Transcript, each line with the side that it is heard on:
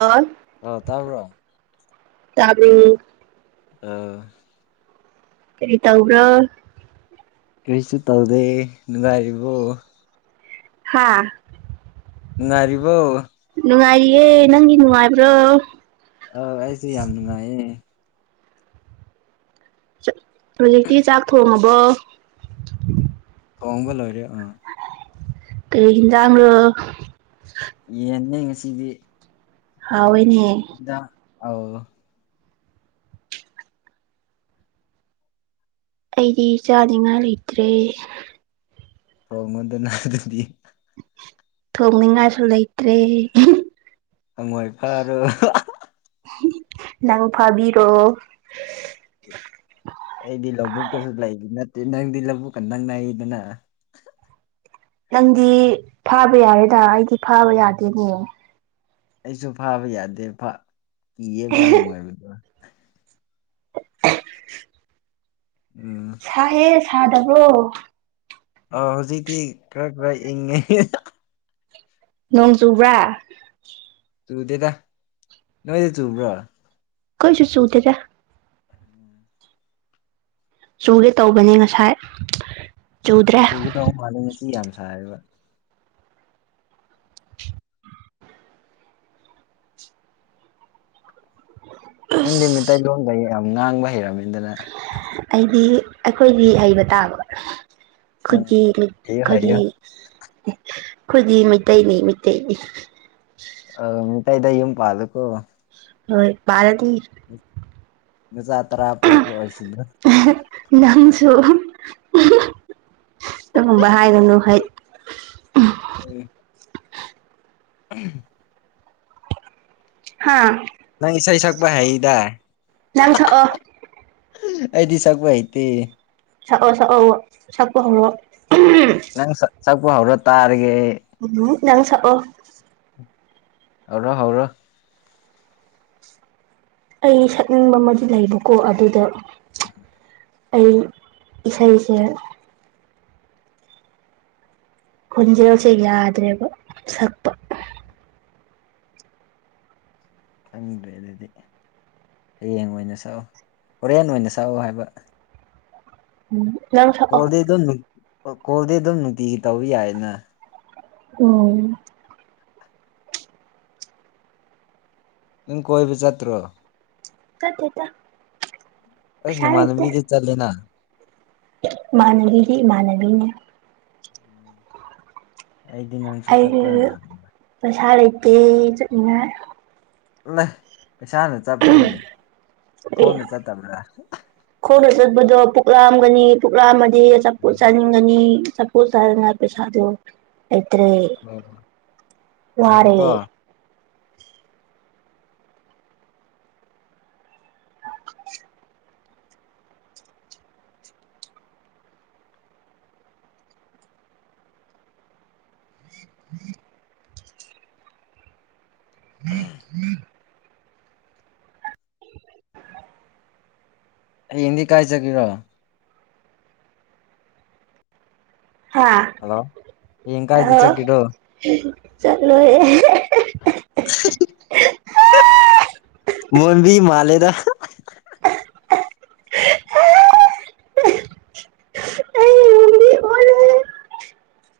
right: ꯑ
left: ꯑ ꯇꯥꯕ꯭ꯔꯣ
right: ꯇꯕ꯭ꯔꯣ
left: ꯑ
right: ꯀꯩ ꯇꯧꯕ꯭ꯔꯣ
left: ꯀꯔꯤꯁꯨ ꯇꯧꯗꯦ ꯅꯨꯡꯉꯥꯏꯔꯤꯕꯣ
right: ꯍꯥꯥ
left: ꯅꯨꯡꯉꯥꯏꯔꯤꯕꯣ
right: ꯅꯨꯡꯉꯥꯏꯔꯤꯌꯦ ꯅꯪꯒꯤ ꯅꯨꯡꯉꯥꯏꯕ꯭ꯔꯣ
left: ꯑ ꯑꯩꯁꯦ ꯌꯥꯝ ꯅꯨꯡꯉꯥꯏꯌꯦ
right: ꯍꯧꯖꯤꯛꯇꯤ ꯆꯥꯛ ꯊꯣꯡꯉꯕꯣ
left: ꯇꯣꯡꯕꯂꯣꯔꯦ
right: ꯀꯣ [unintelligible]
left: ꯌꯦꯟꯅꯩ ꯉꯁꯤꯗꯤ
right: ꯍꯥꯎꯋꯦꯅꯦ
left: ꯑꯥꯎ
right: ꯑꯩꯗꯤ ꯆꯥꯅꯤꯡꯉꯥ ꯂꯩꯇ꯭ꯔꯦ
left: ꯇꯉꯣꯟꯗꯅꯗꯤ
right: ꯊꯣꯡꯅꯤꯡꯉꯥꯏꯁꯨ ꯂꯩꯇ꯭ꯔꯦ
left: ꯍꯣꯏ ꯐꯔꯣ
right: ꯅꯪ ꯐꯥꯕꯤꯔꯣ
left: ꯑꯩꯗꯤ ꯂꯧꯕꯨꯛꯇꯁꯨ ꯂꯩꯗꯤ ꯅꯠꯇꯦ ꯅꯪꯗꯤ ꯂꯧꯕꯨꯛꯀ ꯅꯛꯅꯩꯗꯅ
right: ꯅꯪꯗꯤ ꯐꯥꯕ ꯌꯥꯔꯦꯗ ꯑꯩꯗꯤ ꯐꯥꯕ ꯌꯥꯗꯦꯅꯦ
left: ꯑꯩꯁꯨ ꯐꯥꯕ ꯌꯥꯗꯦꯄ ꯀꯤꯌꯦꯕ ꯍꯪꯉꯣꯏꯕꯗꯨ
right: [inaudible]
left: ꯎꯝ
right: ꯁꯥꯏꯌꯦ ꯁꯥꯗꯕ꯭ꯔꯣ
left: ꯑꯣ ꯍꯧꯖꯤꯛꯇꯤ ꯈꯔ ꯈꯔ ꯏꯪꯉꯦ
right: ꯅꯣꯡ ꯆꯨꯕ꯭ꯔꯥ
left: ꯆꯨꯗꯦꯗ ꯅꯣꯏꯗꯤ ꯆꯨꯕ꯭ꯔꯣ
right: ꯀꯩꯁꯨ ꯆꯨꯗꯦꯗ ꯆꯨꯒꯦ ꯇꯧꯕꯅꯤ ꯉꯁꯥꯏ ꯆꯨꯗ꯭ꯔꯦ
left: ꯆꯨꯒꯗꯧ ꯃꯥꯜꯂꯦ ꯑꯁꯤ ꯌꯥꯝ ꯁꯥꯌꯦꯕ ꯅꯪꯗꯤ ꯃꯩꯇꯩꯂꯣꯟꯒ ꯌꯥꯝ ꯉꯥꯡꯕ ꯍꯩꯔꯝꯃꯦ
right: ꯑꯩꯗꯤ ꯑꯩꯈꯣꯏꯗꯤ ꯍꯩꯕ ꯇꯥꯕ ꯈꯨꯗꯤ
left: ꯎꯝ ꯍꯩꯌꯨ
right: ꯈꯨꯗꯤ
left: ꯍꯩꯌꯨ
right: ꯈꯣꯏꯗꯤ ꯃꯩꯇꯩꯅꯦ ꯃꯩꯇꯩꯅꯦ
left: ꯑ ꯃꯤꯇꯩꯗ ꯌꯨꯝ ꯄꯥꯂꯨꯀꯣ
right: ꯍꯣꯏ ꯄꯥꯜꯂꯗꯤ
left: ꯅꯆꯥ ꯇꯔꯥ ꯄꯣꯛꯄ ꯑꯣꯏꯁꯅꯨ
right: ꯇꯨ ꯗꯨꯒꯨꯝꯕ ꯍꯥꯏꯒꯅꯨ ꯍꯩꯠ
left: ꯎꯝ [inaudible]
right: ꯍꯥꯥ
left: ꯅꯪ ꯏꯁꯩ ꯁꯛꯄ ꯍꯩꯗꯥꯢ
right: ꯅꯪ ꯁꯛꯑꯣ
left: ꯑꯩꯗꯤ ꯁꯛꯄ ꯍꯩꯇꯦ
right: ꯁꯛꯑꯣ ꯁꯛꯑꯣ ꯁꯛꯄ ꯍꯧꯔꯣ ꯎꯝ
left: ꯅꯪ ꯁꯛ ꯁꯛꯄ ꯍꯧꯔꯣ ꯇꯥꯔꯒꯦ ꯑꯩ
right: ꯅꯪ ꯁꯛꯑꯣ
left: ꯍꯧꯔꯣ ꯍꯧꯔꯣ
right: ꯑꯩ ꯁꯛꯅꯤꯡꯕ ꯑꯃꯗꯤ ꯂꯩꯕꯀꯣ ꯑꯗꯨꯗ ꯑꯩ ꯏꯁꯩꯁꯦ ꯈꯣꯟꯖꯦꯜꯁꯦ ꯌꯥꯗ꯭ꯔꯦꯕ ꯁꯛꯄ
left: ꯈꯪꯗ꯭ꯔꯦ ꯑꯗꯨꯗꯤ ꯍꯌꯦꯡ ꯑꯣꯏꯅ ꯁꯛꯑꯣ ꯍꯣꯔꯦꯟ ꯑꯣꯏꯅ ꯁꯛꯑꯣ ꯍꯥꯏꯕ
right: ꯎꯝ ꯅꯪ ꯁꯛꯑꯣ
left: ꯀꯣꯜꯗꯤ ꯑꯗꯨꯝ ꯅꯨꯡ ꯀꯣꯜꯗꯤ ꯑꯗꯨꯝ ꯅꯨꯡꯇꯤꯒꯤ ꯇꯧꯕ ꯌꯥꯏꯅ
right: ꯎꯝ
left: ꯅꯪ ꯀꯣꯏꯕ ꯆꯠꯇ꯭ꯔꯣ
right: ꯆꯠꯇꯦꯇ
left: ꯑꯩꯠ ꯅꯃꯥꯟꯅꯕꯤꯗꯤ ꯆꯠꯂꯦꯅ
right: ꯢꯃꯥꯟꯅꯕꯤꯒꯤ ꯏꯃꯥꯟꯅꯕꯤꯅꯦ
left: ꯑꯩꯗꯤ ꯅꯪꯁꯨ ꯆꯠꯄ꯭ꯔꯥꯅ ꯍꯪꯕ
right: ꯇꯦ ꯆꯠꯅꯤꯉꯥꯏ
left: ꯢꯃꯥ ꯅꯁꯥꯅ ꯆꯠꯄ꯭ꯔꯣꯅꯦ ꯈꯣꯡꯅ ꯆꯠꯇꯕ꯭ꯔꯥ
right: ꯈꯣꯡꯅ ꯆꯠꯄꯗꯣ ꯄꯨꯛꯂꯥꯝꯒꯅꯤ ꯄꯨꯛꯂꯥꯝꯃꯗꯤ ꯑꯆꯥꯄꯨꯠ ꯆꯥꯅꯤꯡꯒꯅꯤ ꯆꯥꯄꯣꯠ ꯆꯔꯥꯉꯥꯏ ꯄꯩꯁꯥꯗꯣ ꯂꯩꯇꯔꯦ
left: ꯑꯣ
right: ꯋꯥꯔꯦ
left: ꯉꯥꯏꯈꯣꯀꯣ
right: [unintelligible]
left: ꯍꯌꯦꯡꯗꯤ ꯀꯥꯏ ꯆꯠꯀꯦꯔꯣ
right: ꯍꯥꯥ
left: ꯍꯜꯂꯣ ꯍꯌꯦꯡ ꯀꯥꯏꯗ
right: ꯍꯜꯂꯣ
left: ꯆꯠꯀꯦꯔꯣ
right: ꯆꯠꯂꯣꯏ
left: ꯃꯣꯟꯕꯤ ꯃꯥꯂꯦꯗ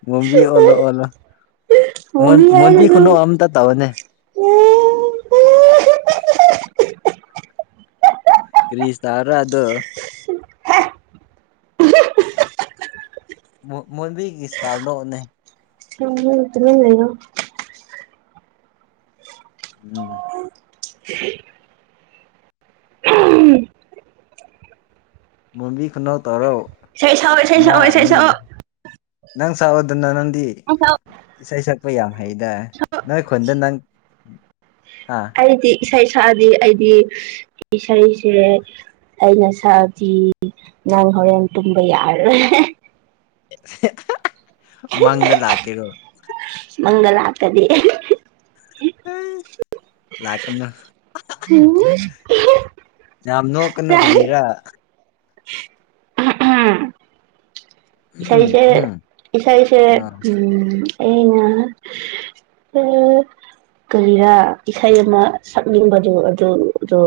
left: ꯃꯣꯟꯕꯤ ꯑꯣꯂꯣ
right: ꯃꯨꯚꯤ
left: ꯃꯣꯟꯕꯤ
right: ꯍꯥꯏꯒꯅꯨ
left: ꯈꯨꯅꯣꯛꯛ ꯑꯝꯇ ꯇꯥꯕꯅꯦ [inaudible] ꯀ꯭ꯔꯤꯁꯔ ꯑ ꯑꯗꯨ ꯃꯣ ꯃꯣꯝꯕꯤꯒꯤ ꯏꯁꯇꯥꯜ ꯗꯣꯅꯦ
right: ꯇꯨꯃꯤꯟ ꯂꯩꯌꯣ
left: ꯎꯝ ꯃꯝꯕꯤ ꯈꯨꯅꯥꯎ ꯇꯥꯔꯣ
right: ꯏꯁꯩ ꯁꯛ ꯑꯣ ꯏꯁꯩ ꯁꯛ ꯑꯣ ꯏꯁꯩ ꯁꯛ ꯑꯣ
left: ꯅꯪ ꯁꯛ ꯑꯣꯗꯅ ꯅꯪꯗꯤ ꯏꯁꯩꯁꯛ ꯂꯄ ꯌꯥꯝ ꯍꯩꯗ ꯅꯣꯏ ꯈꯨꯟꯗ ꯅꯪ ꯍꯥ
right: ꯑꯩꯗꯤ ꯏꯁꯩ ꯁꯛꯑꯗꯤ ꯑꯩꯗꯤ ꯏꯁꯩꯁꯦ ꯑꯩꯅ ꯁꯥꯥꯛꯗꯤ ꯉꯥꯡ ꯍꯣꯔꯦꯟ ꯇꯨꯝꯕ ꯌꯥꯔꯣꯏ
left: ꯍꯥ ꯍꯥ ꯃꯪꯗ ꯂꯥꯛꯀꯦꯔꯣ
right: ꯃꯪꯂꯥꯀꯗꯤ [unintelligible]
left: ꯂꯥꯛꯀꯅꯨ
right: [unintelligible]
left: ꯌꯥꯝ ꯅꯣꯀꯅꯨ ꯀꯔꯤꯔ ꯎꯝ
right: ꯏꯁꯩꯁꯦ
left: ꯍꯨꯝ
right: ꯏꯁꯩꯁꯦ
left: ꯑꯥ
right: ꯎꯝ ꯑꯩꯅ [unintelligible] ꯀꯔꯤꯔꯥ ꯏꯁꯩ ꯑꯃ ꯁꯛꯅꯤꯡꯕꯗꯣ ꯑꯗꯨꯗꯣ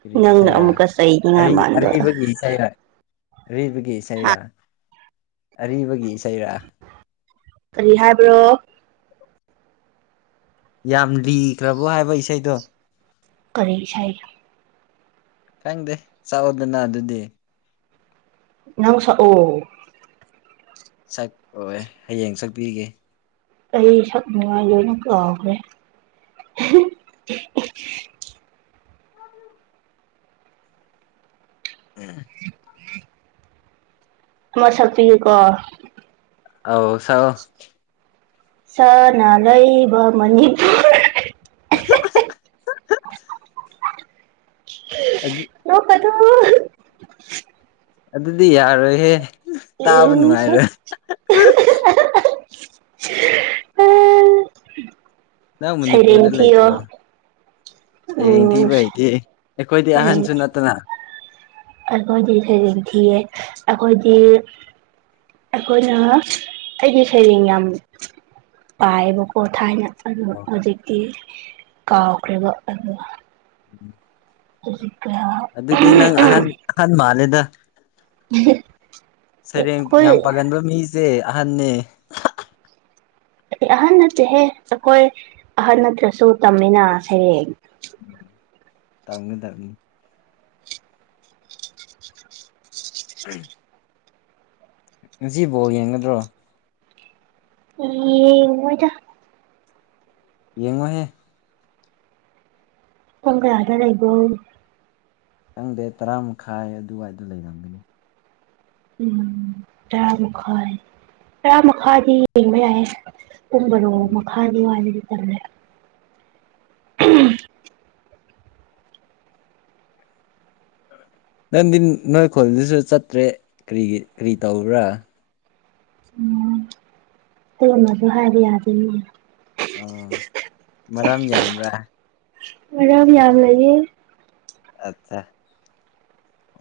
left: ꯀꯔꯤ
right: ꯅꯪꯅ
left: ꯏꯁꯩꯔꯥ
right: ꯑꯃꯨꯛꯀ ꯁꯅꯤꯡꯉꯥꯏ
left: ꯑꯔꯤ
right: ꯃꯥꯟꯕ
left: ꯑꯔꯤꯕꯒꯤ ꯏꯁꯩꯔꯥ ꯑꯔꯤꯕꯒꯤ ꯏꯁꯩꯔꯥ ꯑꯔꯤꯕꯒꯤ ꯏꯁꯩꯔꯥ
right: ꯀꯔꯤ ꯍꯥꯏꯕ꯭ꯔꯣ
left: ꯌꯥꯝ ꯂꯤꯈ꯭ꯔꯕꯣ ꯍꯥꯏꯕ ꯏꯁꯩꯗꯣ
right: ꯀꯔꯤ ꯏꯁꯩ
left: ꯈꯪꯗꯦ ꯆꯥꯛꯑꯣꯗꯅ ꯑꯗꯨꯗꯤ
right: ꯅꯪ ꯁꯛ ꯑꯣ
left: ꯁꯛ ꯑꯣꯏ ꯍꯌꯦꯡ ꯁꯛꯄꯤꯒꯦ
right: ꯑꯩ ꯁꯛꯅꯤꯉꯥꯏ ꯂꯣꯏꯅ ꯀꯥꯎꯈ꯭ꯔꯦ ꯍꯦ ꯍꯦ ꯍꯦ
left: ꯎꯝ
right: ꯑꯃ ꯁꯛꯄꯤꯌꯨꯀꯣ
left: ꯑꯥꯎ ꯁꯥꯛ ꯑꯣ
right: ꯁꯅꯥ ꯂꯩꯩꯕꯥꯛ ꯃꯅꯤꯄꯨꯔ
left: ꯍꯥ ꯍꯥ ꯍꯥ ꯍꯥ ꯑꯗꯤ
right: [unintelligible]
left: ꯑꯗꯨꯗꯤ ꯌꯥꯔꯣꯏꯍꯦ ꯇꯥꯕ
right: ꯎꯝ
left: ꯅꯨꯡꯉꯥꯏꯔꯣꯏ
right: ꯍꯦ ꯍꯦ ꯍꯦ
left: ꯅ
right: ꯁꯩꯔꯦꯡ
left: ꯃꯅꯤꯄꯨꯔꯗ
right: ꯊꯤꯌꯣ
left: ꯂꯩꯇ꯭ꯔꯣ ꯁꯩꯔꯦꯡ
right: ꯎꯝ
left: ꯊꯤꯕ ꯍꯩꯗꯤꯦ ꯑꯩꯈꯣꯏꯗꯤ
right: ꯁꯩꯔꯦꯡ
left: ꯑꯍꯟꯁꯨ ꯅꯠꯇꯅ
right: ꯑꯩꯈꯣꯏꯗꯤ ꯁꯩꯔꯦꯡ ꯊꯤꯌꯦ ꯑꯩꯈꯣꯏꯗꯤ ꯑꯩꯈꯣꯏꯅ ꯑꯩꯒꯤ ꯁꯩꯔꯦꯡ ꯌꯥꯝ ꯄꯥꯏꯌꯦꯕꯀꯣ ꯊꯥꯏꯅ ꯑꯗꯨ ꯍꯧꯖꯤꯛꯇꯤ ꯀꯥꯎꯈ꯭ꯔꯦꯕ ꯑꯣ
left: ꯎꯝ
right: [inaudible]
left: ꯑꯗꯨꯗꯗꯤ ꯅꯪ ꯑꯍꯜ ꯑꯍꯜ ꯃꯥꯂꯦꯗ
right: ꯑꯥꯍꯦ
left: ꯁꯩꯔꯦꯡ ꯌꯥꯝ ꯄꯥꯒꯟꯕ ꯃꯤꯁꯦ ꯑꯍꯟꯅꯅꯦ
right: ꯑꯍꯟ ꯅꯠꯇꯦꯍꯦ ꯑꯩꯈꯣꯏ ꯑꯍꯟ ꯅꯠꯇ꯭ꯔꯁꯨ ꯇꯝꯃꯤꯅ ꯁꯩꯔꯦꯡ
left: ꯇꯝꯒ ꯗꯥꯞꯅꯤ ꯎꯝ ꯖꯤꯕꯣ ꯌꯦꯡꯒꯗ꯭ꯔꯣ
right: ꯌꯦꯡꯉꯣꯏꯗ
left: ꯌꯦꯡꯑꯣꯍꯦ
right: ꯀꯒ ꯑꯔ ꯂꯩ ꯂꯩꯕꯣ
left: ꯆꯪꯗꯦ ꯇꯔꯥ ꯃꯈꯥꯏ ꯑꯗꯨꯋꯥꯏꯗ ꯂꯩꯔꯝꯒꯅꯤ
right: ꯎꯝ ꯇꯔꯥ ꯇꯔꯥꯥ ꯄꯨꯝꯕꯔꯣ ꯃꯈꯥꯗꯣ ꯍꯥꯏꯅꯗꯤ ꯇꯝꯂꯦ [unintelligible]
left: ꯅꯪꯗꯤ ꯅꯣꯏ ꯈꯨꯜꯗꯨꯁꯨ ꯆꯠꯇ꯭ꯔꯦ ꯀꯔꯤ ꯀꯔꯤ ꯇꯧꯕ꯭ꯔꯥ
right: ꯎꯝ ꯇꯃꯁꯨ ꯍꯥꯏꯔ ꯌꯥꯔ
left: ꯑꯣ ꯃꯔꯝ ꯌꯥꯝ꯭ꯔꯥ
right: ꯃꯔꯝ ꯌꯥꯝ ꯂꯩꯌꯦ
left: ꯑꯠꯆꯥ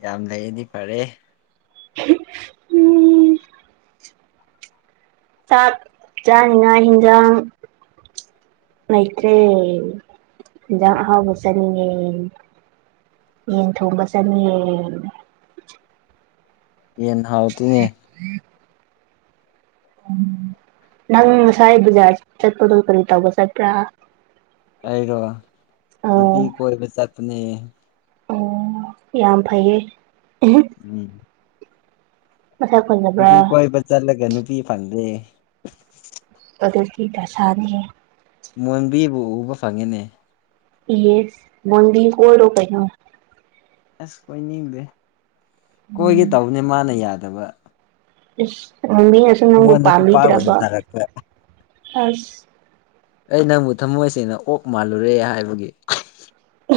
left: ꯌꯥꯝ ꯂꯩꯗꯤ ꯐꯔꯦ
right: ꯎꯝ ꯆꯥꯛ ꯆꯥꯅꯤꯅ ꯍꯟꯖꯥꯡ ꯑꯥꯏꯇ꯭ꯔꯦꯖ
left: ꯎꯝ
right: ꯍꯕ ꯆꯅꯤꯉꯦ ꯌꯦꯟ ꯊꯣꯡꯕ ꯆꯪꯉꯦ
left: ꯌꯦꯟ ꯍꯥꯎꯇꯅꯦ
right: ꯎ ꯅꯪ ꯉꯁꯥꯏ ꯕꯖꯥꯔ ꯆꯠꯄꯗꯣ ꯀꯔꯤ ꯇꯧꯕ ꯆꯠꯄ꯭ꯔꯥ
left: ꯑꯩꯔꯣ ꯅꯨꯄꯤ
right: ꯑꯣ
left: ꯀꯣꯏꯕ ꯆꯠꯄꯅꯦ
right: ꯑꯣ ꯌꯥꯝ ꯐꯩꯌꯦ
left: ꯎꯝ
right: ꯃꯁꯛ ꯐꯖꯕ꯭ꯔꯥ
left: ꯅꯨꯄꯤ ꯀꯏꯕ ꯆꯔꯂꯒꯅꯄꯤ ꯐꯪꯗ
right: ꯑꯗꯨꯗꯨ ꯀ ꯇꯁꯥꯅꯤ
left: ꯃꯣꯟꯕꯤꯕꯨ ꯎꯕ ꯐꯪꯉꯤꯅꯦ
right: ꯏꯁ ꯃꯗꯤ ꯀꯣꯏꯔꯣ ꯀꯩꯅꯣ
left: ꯑꯁ ꯀꯣꯏꯅꯤꯡꯗꯦ ꯀꯣꯏꯒꯦ ꯇꯧꯅꯦ ꯃꯥꯅ ꯌꯥꯗꯕ
right: [unintelligible] ꯅꯪꯕꯨ
left: ꯑꯩꯉꯣꯟꯗ ꯈꯨꯄꯥꯛ ꯑꯣꯏꯅ
right: ꯄꯥꯝꯕꯤꯗ꯭ꯔꯕꯣ
left: ꯇꯥꯔꯛꯄ
right: ꯑꯁ
left: ꯑꯩ ꯅꯪꯕꯨ ꯊꯝꯃꯣꯏꯁꯦꯡꯅ ꯑꯣꯛ ꯃꯥꯜꯂꯨꯔꯦ ꯍꯥꯏꯕꯒꯤ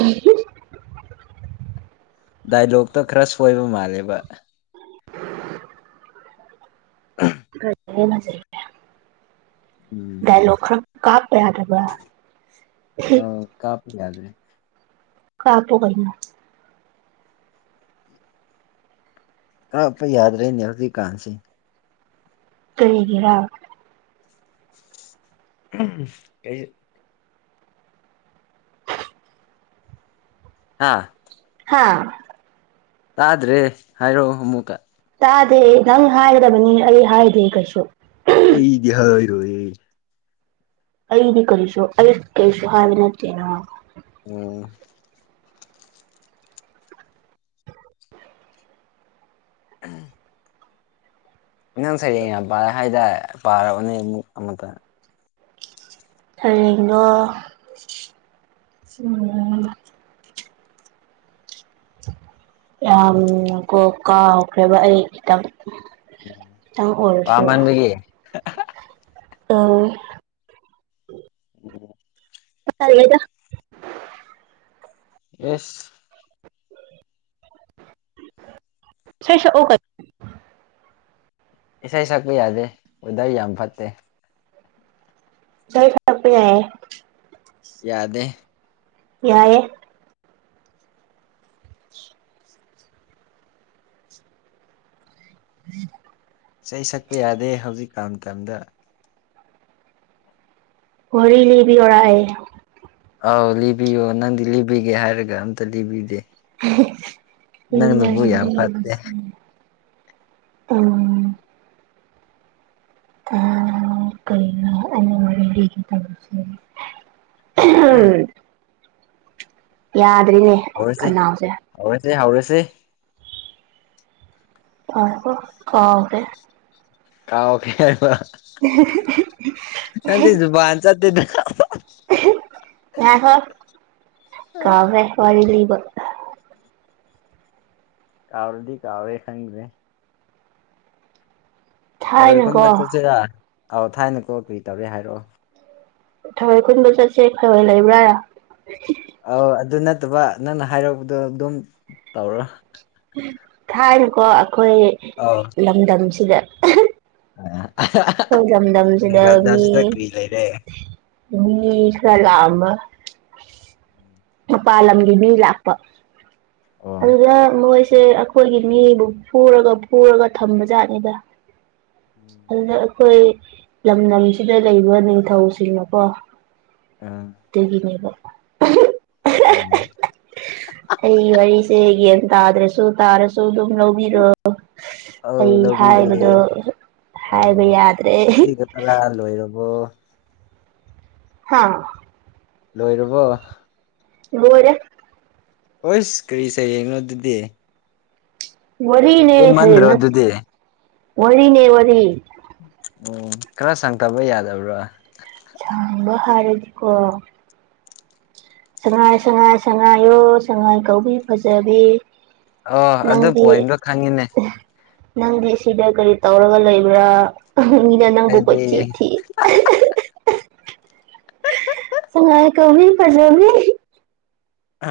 right: [inaudible]
left: ꯗꯥꯏꯂꯣꯛꯇ ꯈꯔ ꯁꯣꯏꯕ ꯃꯥꯜꯂꯦꯕ
right: ꯀꯅ ꯆ [unintelligible]
left: ꯎꯝ
right: ꯗꯥꯏꯂꯣꯛ ꯈꯔ ꯀꯥꯞꯄ ꯌꯥꯗꯕ꯭ꯔꯥ
left: ꯌꯥꯗꯔꯤ
right: ꯀꯥꯄ ꯀꯅ
left: ꯑ ꯌꯥꯗ ꯔꯅꯦ ꯍꯧꯗꯤ ꯀꯥꯟꯁꯤ
right: ꯇꯔꯒꯔꯥ
left: ꯀꯩ ꯍꯥꯥ
right: ꯍꯥꯥ
left: ꯇꯥꯗ꯭ꯔꯦ ꯍꯥꯏꯔꯛꯑꯣ ꯑꯃꯨꯛꯀ
right: ꯇꯥꯗꯦ ꯅꯪ ꯍꯥꯏꯕꯅꯤ ꯑꯩ ꯍꯥꯏꯗꯦ ꯀꯩꯁꯨ
left: ꯑꯩꯗꯤ ꯍ ꯑꯣꯏꯔꯣꯏ
right: ꯑꯩꯗꯤ ꯀꯔꯤꯁ ꯑꯩ ꯀꯩꯁꯣ ꯍꯥꯏꯕ ꯅꯠꯇꯦꯅ
left: ꯎꯝ ꯎꯝ ꯅ ꯅꯪ ꯁꯩꯔꯦꯡ ꯌꯥꯝ ꯄꯥꯔꯦ ꯍꯥꯏꯇꯥꯔꯦ ꯄꯥꯔꯛꯑꯅꯦ ꯑꯃꯇ
right: ꯇꯔꯦꯡꯂꯣ ꯎꯝ ꯌꯥꯝ ꯀꯣ ꯀꯥꯎꯈ꯭ꯔꯦꯕ ꯑꯩ ꯈꯤꯇꯪ ꯑ ꯑꯣꯏꯔꯁꯨ
left: ꯄꯥꯝꯃꯟꯕꯒꯤ
right: ꯑꯥ
left: [inaudible]
right: ꯇꯜꯂꯦꯗ
left: ꯑꯦꯁ
right: ꯏꯁꯩ ꯁꯛꯑꯣ ꯀꯩ
left: ꯏꯁꯩ ꯁꯛꯄ ꯌꯥꯗꯦ ꯋꯦꯗꯔ ꯌꯥꯝ ꯐꯠꯇꯦ
right: ꯏꯁꯩ ꯁꯛꯄ ꯌꯥꯏꯌꯦ
left: ꯌꯥꯗꯦ
right: ꯌꯥꯏꯌꯦ [unintelligible] [unintelligible]
left: ꯏꯁꯩ ꯁꯛꯄ ꯌꯥꯗꯦ ꯍꯧꯖꯤꯛꯀꯥꯟ ꯃꯇꯝꯗ
right: ꯋꯥꯔꯤ ꯂꯤꯕꯤ ꯌꯣꯔꯥ ꯑꯩ
left: ꯑꯧ ꯂꯤꯕꯤꯌꯣ ꯅꯪꯗꯤ ꯂꯤꯕꯤꯒꯦ ꯍꯥꯏꯔꯒ ꯑꯝꯇ ꯂꯤꯕꯤꯗꯦ ꯅꯪꯅꯕꯨ ꯌꯥꯝ ꯐꯠꯇꯦ
right: [unintelligible] ꯑꯝ ꯑꯥ ꯀꯩꯅꯣ ꯑꯩꯅ ꯋꯥꯔꯤ ꯂꯤꯒꯦ ꯇꯧꯕꯖꯤ ꯑꯍꯝ ꯌꯥꯗ꯭ꯔꯦꯅꯦ
left: ꯍꯧꯔꯁꯦ
right: ꯈꯅꯥꯎꯁꯦ
left: ꯍꯧꯔꯁꯦ ꯍꯧꯔꯁꯦ
right: ꯉꯥꯏꯈꯣ ꯀꯥꯎꯈ꯭ꯔꯦ
left: ꯀꯥꯎꯈ꯭ꯔꯦꯕ ꯅꯪꯗꯤ ꯖꯨꯕꯥꯥꯟ ꯆꯠꯇꯦꯗ [unintelligible]
right: ꯉꯥꯢꯈꯣ ꯀꯥꯎꯈꯔꯦ ꯋꯥꯔꯤ ꯂꯤꯕ
left: ꯀꯥꯎꯔꯗꯤ ꯀꯥꯎꯔꯦ ꯈꯪꯗꯦ ꯊꯔꯣꯏ ꯈꯨꯟꯕ
right: ꯊꯥꯏꯅꯀꯣ
left: ꯆꯠꯁꯤꯔ ꯑꯥꯎ ꯊꯥꯏꯅ ꯀꯣ ꯀꯔꯤ ꯇꯧꯔꯦ ꯍꯥꯏꯔꯛꯑꯣ
right: ꯊꯔꯣꯏ ꯈꯨꯨꯟꯕ ꯆꯠꯁꯦ ꯊꯔꯣꯏ ꯂꯩꯕ꯭ꯔꯥ
left: ꯑꯧ ꯑꯗꯨ ꯅꯠꯇꯕ ꯅꯪꯅ ꯍꯥꯏꯔꯛꯄꯗꯣ ꯑꯗꯨꯝ ꯇꯧꯔꯣ
right: ꯊꯥꯏꯅꯀꯣ ꯑꯈꯣꯏ
left: ꯑꯧ
right: ꯂꯝꯗꯝꯁꯤꯗ ꯍꯣꯏ ꯂꯝꯗꯝꯁꯤꯗ ꯃꯤ
left: ꯂꯟꯗꯟꯁꯤꯗ ꯀꯔꯤ ꯂꯩꯔꯦ
right: ꯃꯤ ꯈꯔ ꯂꯥꯛꯑꯝꯕ ꯃꯄꯥꯜ ꯂꯝꯒꯤ ꯃꯤ ꯂꯥꯛꯄ
left: ꯑꯣ
right: ꯑꯗꯨꯗ ꯃꯣꯏꯁꯦ ꯇꯦ ꯑꯈꯣꯏꯒꯤ ꯃꯤꯕꯨ ꯐꯨꯔꯒ ꯐꯨꯔꯒ ꯊꯝꯕ ꯖꯥꯠꯅꯤꯗ ꯑꯗꯨꯗ ꯑꯩꯈꯣꯏ ꯂꯝꯗꯝꯁꯤꯗ ꯂꯩꯕ ꯅꯤꯡꯊꯧꯁꯤꯡꯅꯀꯣ
left: ꯑ
right: ꯑꯗꯨꯒꯤꯅꯦꯕ ꯎꯝ ꯍꯨꯝ ꯑꯩ ꯋꯥꯔꯤꯁꯦ ꯌꯦꯟ ꯇꯥꯗ꯭ꯔꯦꯁꯨ ꯇꯥꯔꯁꯨ ꯑꯗꯨꯝ ꯂꯧꯕꯤꯔꯣ
left: ꯑꯧ
right: ꯑꯩ
left: ꯂꯧꯕꯤꯒꯦ
right: ꯍꯥꯏꯕꯗꯣ ꯍꯥꯏꯕ
left: ꯑꯧ
right: ꯌꯥꯗ꯭ꯔꯦ
left: ꯑꯁꯤꯒ ꯇꯔꯥ ꯂꯣꯏꯔꯕꯣ
right: ꯍꯥ
left: ꯂꯣꯏꯔꯕꯣ
right: ꯂꯣꯏꯔꯦ
left: ꯍꯨꯁ ꯀꯔꯤ ꯁꯩꯔꯦꯡꯅꯣ ꯑꯗꯨꯗꯤ
right: ꯋꯥꯔꯤꯅꯦ
left: ꯇꯦꯟꯃꯟꯗ꯭ꯔꯣ ꯑꯗꯨꯗꯤ
right: ꯋꯥꯔꯤꯅꯦ ꯋꯥꯔꯤ
left: ꯎꯝ ꯈꯔ ꯁꯪꯊꯕ ꯌꯥꯗꯕ꯭ꯔꯥ
right: ꯁꯥꯡꯕ ꯍꯥꯏꯔꯗꯤꯀꯣ ꯁꯉꯥꯏ ꯁꯉꯥꯏ ꯁꯉꯥꯏꯌꯣ ꯁꯉꯥꯏ ꯀꯧꯕꯤ ꯐꯖꯕꯤ
left: ꯑꯣ ꯑꯗꯣ
right: ꯅꯪꯗꯤ
left: ꯄꯣꯏꯟꯗꯣ ꯈꯪꯉꯤꯅꯦ
right: ꯅꯪꯗꯤ ꯁꯤꯗ ꯀꯔꯤ ꯇꯧꯔꯒ ꯂꯩꯕ꯭ꯔꯥ ꯃꯤꯅ ꯅꯪꯕꯨ ꯀꯣꯏꯊꯤ
left: ꯑꯩꯗꯤ
right: ꯊꯤ ꯁꯉꯥꯏ ꯀꯧꯕꯤ ꯐꯖꯕꯤ